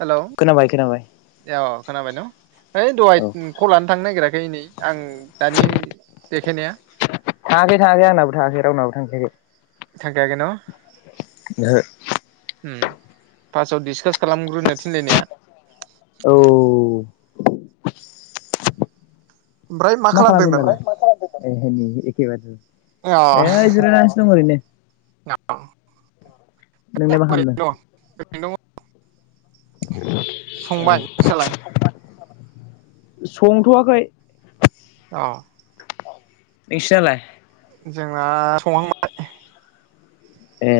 Hello खोनाबाय खोनाबाय अ खोनाबाय न है दहाय औ कल लानो थांनो नागिराखै नै आं दानि बेखिनिया थांङाखै थांङाखैंनाबो थांङाखै रावनाबो थांङाखै थांखायाखै न? उम फार्सआव डिसकास खालामग्रोनो थिनलायनाया औ ओमफ्राय मा खालामदों दालाय? [unintelligible] अ ए जिरायनासो दं ओरैनो नोंलाय मा खालामदों? ओरैनो दं [unintelligible] औ संबाय नों सालाय? संथवाखै अ नोंसिनालाय? जोंना संहांबाय ए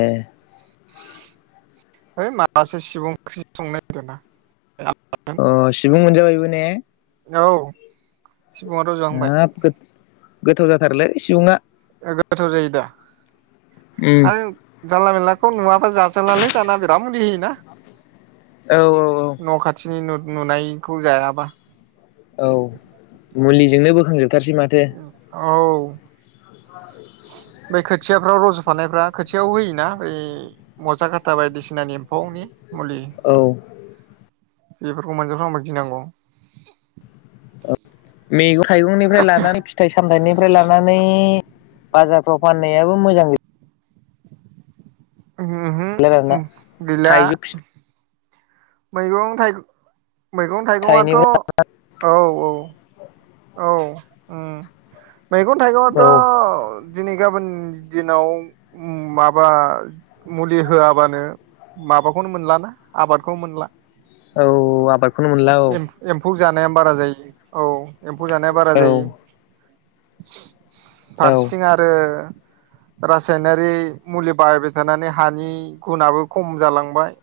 ओइ माबासे सिबं ओंख्रि संनाय होनदों ना अ सिबुं मोनजाबायमोन ने औ सिबुङा रजहांबाय ओम गो गोथाव जाथारलै सिबुं आ गोथाव जायो दा उम आरो जानला मानलाखौ नुवाबा जाजालालै दाना बिराद मुलि होयोना औ न' खाथिनि न नुनायखौ जायाबा औ मुलिजोंनो बोखांजोबो माथो औ बै [inaudible] खोथियाफ्राव रज'फानायफ्रा खोथियायाव होयोना बै मजा खाथा बायदिसिनानि एम्फौनि मुलि औ बेफोरखौ मोनजाफ्लांबा गिनांगौ मेगं थाइगंनिफ्राय लानानै फिथाइ सामथाइनिफ्राय लानानै बाजारफ्राव फाननायाबो मोजां गै ओहो गैला आरो ना गैला थाइजौ फि मैगं थाइगं मैगं थाइगं आथ' फिथाइनिफ्राय औ औ ओ मैगं औ थाइगङाथ' दिनै गाबोन दिनाव माबा मुलि होआबानो माबाखौनो मोनलाना आबादखौनो मोनला औ आबादखौनो मोनला औ एम्फौ जानाया बारा जायो औ एम्फौ जानाया बारा औ जायो औ फारसेथिं आरो रासायनारि मुलि बाहायबाय थानानै हानि गुनाबो खम जालांबाय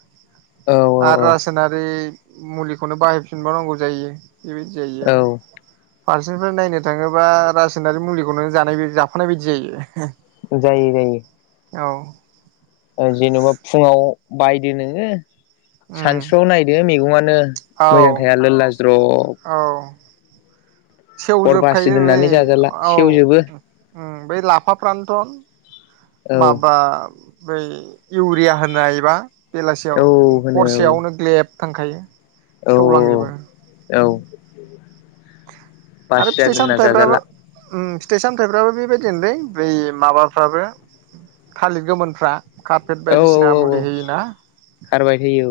औ औ आरो रासनारि मुलिखौनो बाहायफिनबावनांगौ जायो इबायदि जायो औ आरो फारसेनिफ्राय नायनो थाङोब्ला रासायनारि मुलिखौनो जानाय जाफानाय बायदि जायो जायो जायो औ जेन'बा फुङाव बायदो नोङो उम सानसुआव नायदो मैगङानो मोजां थाया लोल्ला ज्र ब हर बासि सेवजोबखायो बे दोननानै जाजाला औ सेवजोबो बे लाफा फ्रान्थ' औ माबा बै इउरिया होनाय बा बेलासियाव औ होनो औ हरसेयावनो ग्लेब थांखायो औ सेवलांजोबो बास आरो फिथाइ जागोनना सामथाइफ्राबो जाजाला उम फिथाइ सामथायाइफ्राबो बेबायदिनोलै बै माबाफ्राबो थालिर गोमोनफ्रा कारपेट औ बायदिसिना औ औ मुलि होयो ना खारबाय थैयो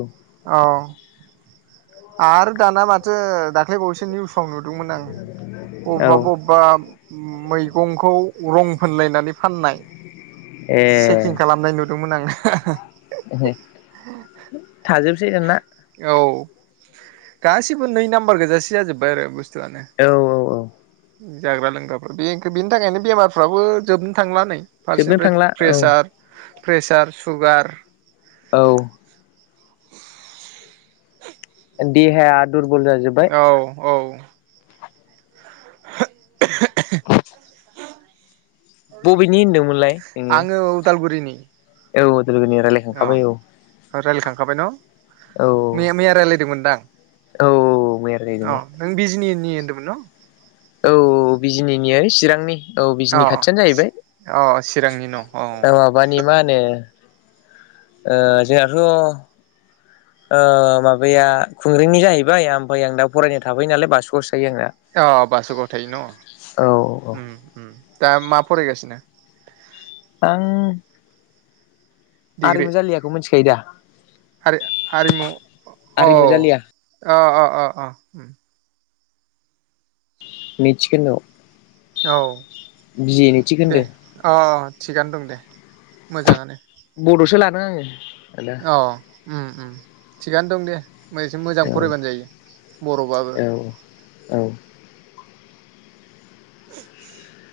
औ आरो दाना माथो दाखाय बावैसो निउस [inaudible] नुदोंमोन आं औ औ बबेबा बबेबा मैगंखौ रं फोनलायनानै फाननाय ए चेकिं खालामनाय नुदोंमोन आङो हा ह थाजोब जसेगोना औ गासिबो नै नाम्बार गोजासे जाजोबबाय आरो बस् बसतुआनो औ औ जाग्रा लोंग्राफ्रा बे बेनि थाखायनो बेमारफ्राबो जोबनो थांला नै जोबनो फारसेनिफ्राय थांला औ प्रेसार प्रेसार सुगार औ देहाया दुरबल जाजोब्बाय औ औ [unintelligible] [inaudible] बबेनि होनदोंमोनलाय? नोङो आङो उदालगुरिनि। [inaudible] औ लोगोनि अ रायज्लायखांखाबाय औ रायलायखांखाबाय न' औ मैया मैया राय्लायदोंमोनदां औ मैया औ रायलायदोंमोन नों बिजनि [unintelligible] औ बिजिनिनि चिरांनि औ अ बिजनि खाथियानो जाहैबाय अ चिरांनि न' अ माबानि मा होनो। ओ जोंहथ' ओह माबाया खुंग्रिनि जाहैबाय ओमफाय आं दा फरायनो थाफैयो नालाय बासुगाव सि अह बासुगाव थायोन औ औ उम उम। दा मा फरायगासिनो? आं डिग्रि आरिमु जालियाखौ मिथिखायो दा हारि हारिमु आरिमु जालिया अह अह अह अह अह [unintelligible] औ बिए नैथि दे खोन्दो अह थिगानो दंदे। मोजांआनो बड'सो लादों आङो। आदा अह उम-उम थिगानो दंदे। [unintelligible] एसे मोजां औ फरायबानो जायो बर'बाबो। औ औ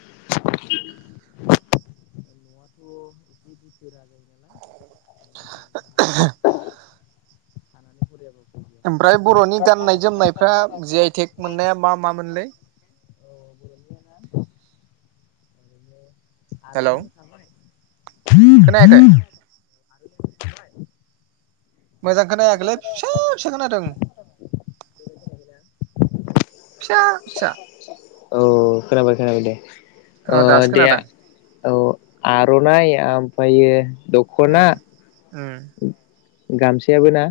[inaudible] न'आथ एसे बिथोरा जायोनालाय। [unintelligible] थानानै फरायाबाबो। ओमफ्राय बरनि गाननाय जोमनायफ्रा जि आइ थेक मोननाया मा मामोनलै? [unintelligible] हेलौ आरोनो खोनायाखै [inaudible] [unintelligible] मोजां खोनायाखैलै फिसा फिसा खोनादों। फिसा फिसा। औ खोनाबाय खोनाबायदे। अ ओह दासो देआ खोनादों औ। आरनाय ओमफायो। दखना। उम उम गामसायाबोना।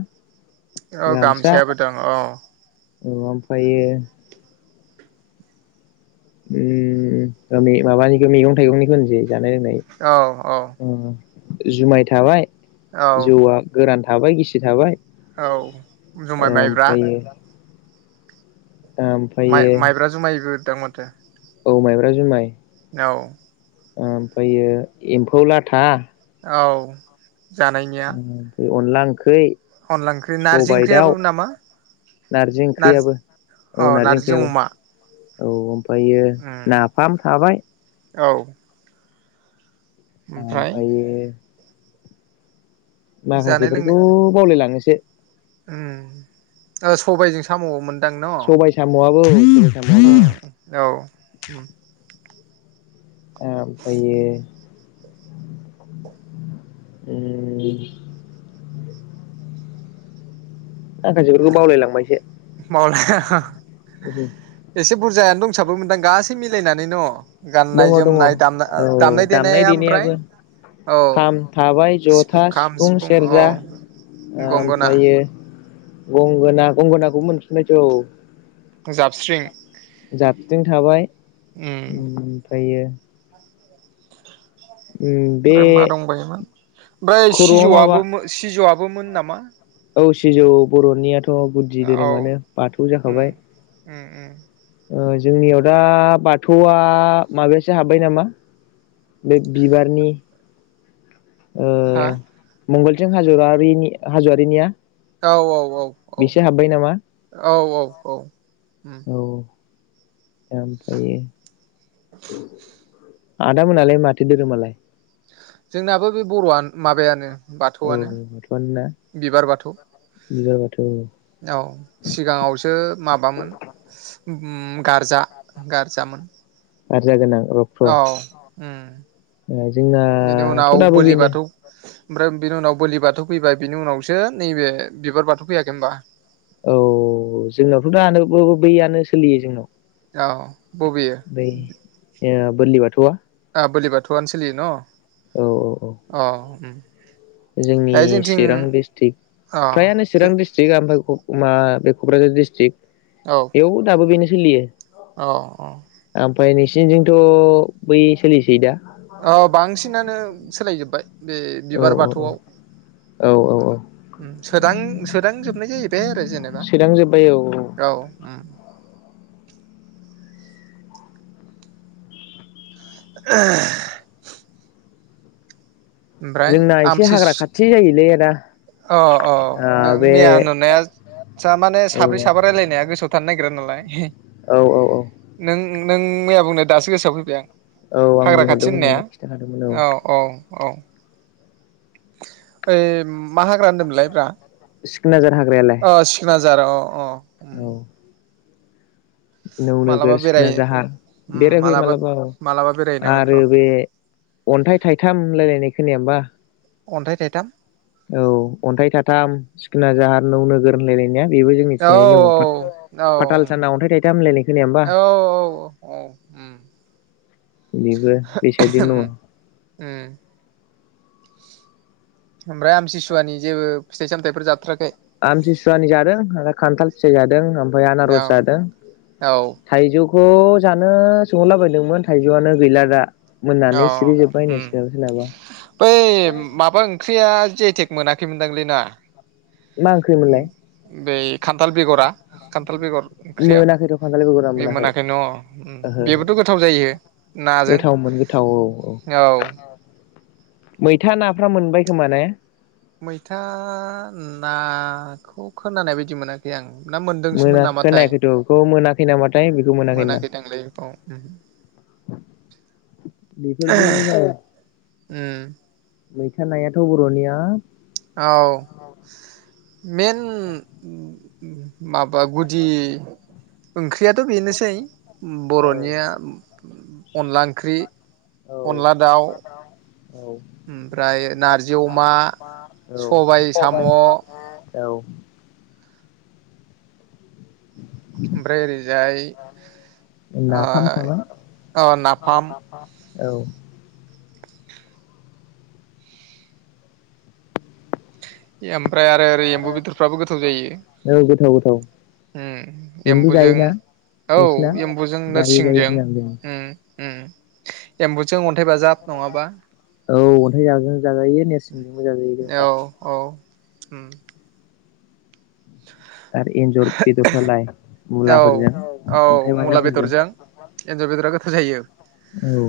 औ गामसायाबोदं औ। औ ओमफ्रायो। उम माने माबानिखो मेगं थाइगंनिखो होननोसै। जानाय लोंनाय औ औ उम। जुमाय थाबाय। औ जौ आ गोरान। थाबाय गिसि थाबाय औ जुमाइ माइब्रा माइ ओमफायो माइब्रा जुमायबो दों माथो। औ माइब्रा जुमाय। औ। ओमफ्रायो एम्फौ लाथा, औ। जानायनिया। ओमफ्राय अनला ओंख्रै, अनला ओंख्रि, नारजि ओंख्रियाबो नामा? नारजि नार्जि ओंख्रियाबो औ नारजि नार्जिजों ओंख्रियाबो अमा। औ औ। ओमफ्रायो उम नाफाम थाबाय औ। ओमफ्राय ओमफायो जानाय माखासेफोरखौ लोंनाय बावलायलाङोसो। [unintelligible] उम, ओ सबायजों साम' मोन सबाय साम'आबो [unintelligible] उम। ओमफ्रायो उम माखासेफोरखौ बावलायलांबायसो। [inaudible] एसे [inaudible] बुरजायानो दंसाबो मोनदां गासै मिलायनानै न'? दङ गाननाय दङ औ जोमनाय दामना दामनाय देनाया ओमफ्राय देनायाबो औ खाम थाबाय जथा सिफुं सेरजा ओ गंगोना ओमफ्रायो गंगोना गंगोनाखौ मोनफिनबायथ' औ। जाबस्रिं जाबस्रिं थाबाय उम उम फायो बे ओमफ्राय मा दंबायोमोन? ओमफ्राय खर'आव माबा सिजौआबो मो सिजौआ बोमोन नामा? औ सिजौ बर'नियाथ' अ गुदि धोरोमानो बाथौ जाखाबाय। ओ ओ ओ जोंनियाव दा बाथौआ माबायासो हाब्बाय नामा बे बिबारनि हा? मंगलसिं हाज'वारिनि हाज'वारिनिया औ औ औ औ बेसो हाब्बाय नामा औ औ औ हम ओफ्रायो आदामोनालाय माथो दोरोमालाय? जोंनाबो बे बर'आनो माबायानो। औ बाथौआनो बाथौआनोना बिबार बाथौ। [unintelligible] औ सिगाङावसो माबामोन ओ गारजा गारजामोन जारजा गोनां रक्त' औ ओ बेनि जोंनाथ' उनाव दाबो बोलि बेनो बाथौ ओमफ्राय बिनि उनाव बोलि बाथौ फैबाय बिनि उनावसो नैबे बिबार बाथौ फैयाखै होनोमबा? औ जोंनावथ'दानो बैयानो सोलियो जों औ बबेयो? ओ बोरलि बाथौआ? ओ बोलि बाथौआनो सोलियो न'? औ औ अ ओम। जोंनि चिरां दिडिस्ट्रिक अ फ्रायानो चिरां दिडस्ट्रिकआ ओमफ्राय ओमबा बे क'क्राझार दिडिस्ट्रिक्ट औ बेयाव दाबो बेनोसै सोलियो। औ औ। ओमफ्राय नोंसोरनिजोंथ' बै सोलिसै दा? अ बांसिनानो सोलायजोबबाय बे औ बिबार बाथौआव ओ औ औ औ औ सोदां- सोदांजोबनाय जायो। बे आरो जेनेबा सोदां जोब्बाय औ औ ओम। [unintelligible] ओमफ्राय जोंना एसे आमथि हाग्रा खाथि जायोलै [unintelligible] [unintelligible] अ अ ओ नों बे मैया नुनाया जा माने औ साब्रै साबा रायलायनाया गोसोआव थानो नागिरा नालाय [unintelligible] औ औ नों नों मैया बुंनो दासो गोसोआव फैबाय आं। औ आं हाग्रा खाथि बुंहरदोंमोन होननाया नोंनो खिन्थाखादोंमोन औ। औ। ओइ मा हाग्रा होनदोंमोनलाय ब्रा सिखनाद्मार। हाग्रायालाय अ [unintelligible] अ अ। उम औ नौ मालाबा नोगोर बेराय सिखोना जाद्मार बेरायफैयो मालाबा मालाबा बेरायहैनांगोन र' आरो बे अन्थाइ थाइथाम होनलायलायनाय खोनाया होमबा? अन्थाय थायथाम औ अन्थाइ थाइथाम सिखोनाद्मार नौ नोगोर होनलायलायनाया। बेबो औ जोंनिथिंजायनो दङ औ फाथा-फाथाल साना अन्थाइ थाइथाम हामलायनाय खोनाया होमबा औ औ उम बेबो बे साइडजों दङ। उम उम ओमफ्राय आमतसुवानि जेबो फिथाइ -सामथायफोर जाथाराखै? आमतसुवानि जादों आरो खान्थाल फिथाइ जादों। ओमफ्राय औ आनारस जादों औ थाइजौ [unintelligible] जानो सोंहरला बदोंमोन थाइजौआनो गैला दा। अ मोननानै सिरि जोब्बाय नो उम सोरनाबा सोरनाबा बै माबा ओंख्रिया जि आइ टेग मोनाखैमोनदांलै ना मा ओंख्रिमोनलाय बेै खान्थाल बेगरा खथाल बेगर ओंख्रिया मोनाखैथ' खान्थाल बेगरा बे मोनाखै न' ओहो ओहो बेबोथ' गोथाव जायो नाजों गोथावमोन गोथाव औ औ मैथा नाफ्रा मोनबाय खोमा ने? मैथा नाखौ खोनानाय बायदि मोनाखै आं ना मोनदोंसोमोन मोना नामाथाय खोनायाखैथ' बेखौ मोनाखै नामाथाय बेखौ मोनाखै नंदां। दांलै बेखौ उम बेफोरबो जाया मैथा नायाथ' बर'निया औ मेन [unintelligible] माबा गुदि ओंख्रियाथ' बेनोसै औ बर'निया अनला ओंख्रि औ अनला दाउ औ ओमफ्राय ओफ्राय नारजि अमा नाथामबा औ साम' सबाय ओमफ्राय बिमा औ ओमफ्राय ओरैजाय नाफाम थाबाय ओ ओ नाफाम औ [inaudible] ओमफ्राय आरो ओरै एम्बु बेदरफ्राबो गोथाव जायो गोथाव गोथाव उम बेनोबो एम्बुजों जायोना औ नोंसिना एम्बुजों जायै जायै नोरसिंजों दिनां जों उम [unintelligible] अन्थाइ औ बाजाब नङाबा अन्थाइ बाजाबजोंबो जाजायो नेर औ [unintelligible] औ उम आरो एन्जर बेदरफ्रालाय औ मुलाफोरजों औ अन्थाइ मुला बाजाफोरजों बेदरजों एन्जर बेदरा गोथाव जायो औ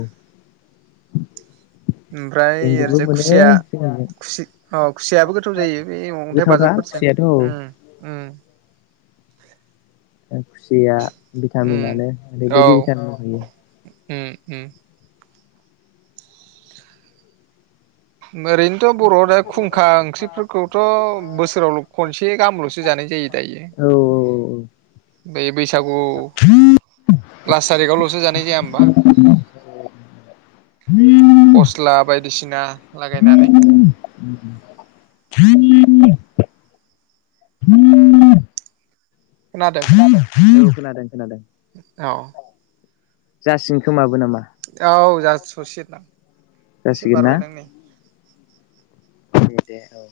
ओमफ्राय एन्जरबो ओरैजाय खुसिया मोनोलै जोंनिजों खुसि अ' खुसियाबो गोथाव जायो बे अन्थाइ गोथावथार बाजाबफोरजों खुसियाथ' औ उम उम खुसिया उम भिटामिनानो औ ओरैबायदि भिटामिन होयो उम उम ओरैनोथ' बर'आव दा खुंखा ओंख्रिफोरखौथ' बोसोराव' खनसे गाहामल'सो जानाय जायो दायो औ औ बे बैसागु लास थारिखआवल'सो जानाय जाया होमबा फ'स्ला बायदिसिना लागायनानै खोनादों औ खोनादों खोनादों औ जासिगोन खोमा औ जास' स'से एसे जासिगोन ना? बारबायदां नै दे दे औ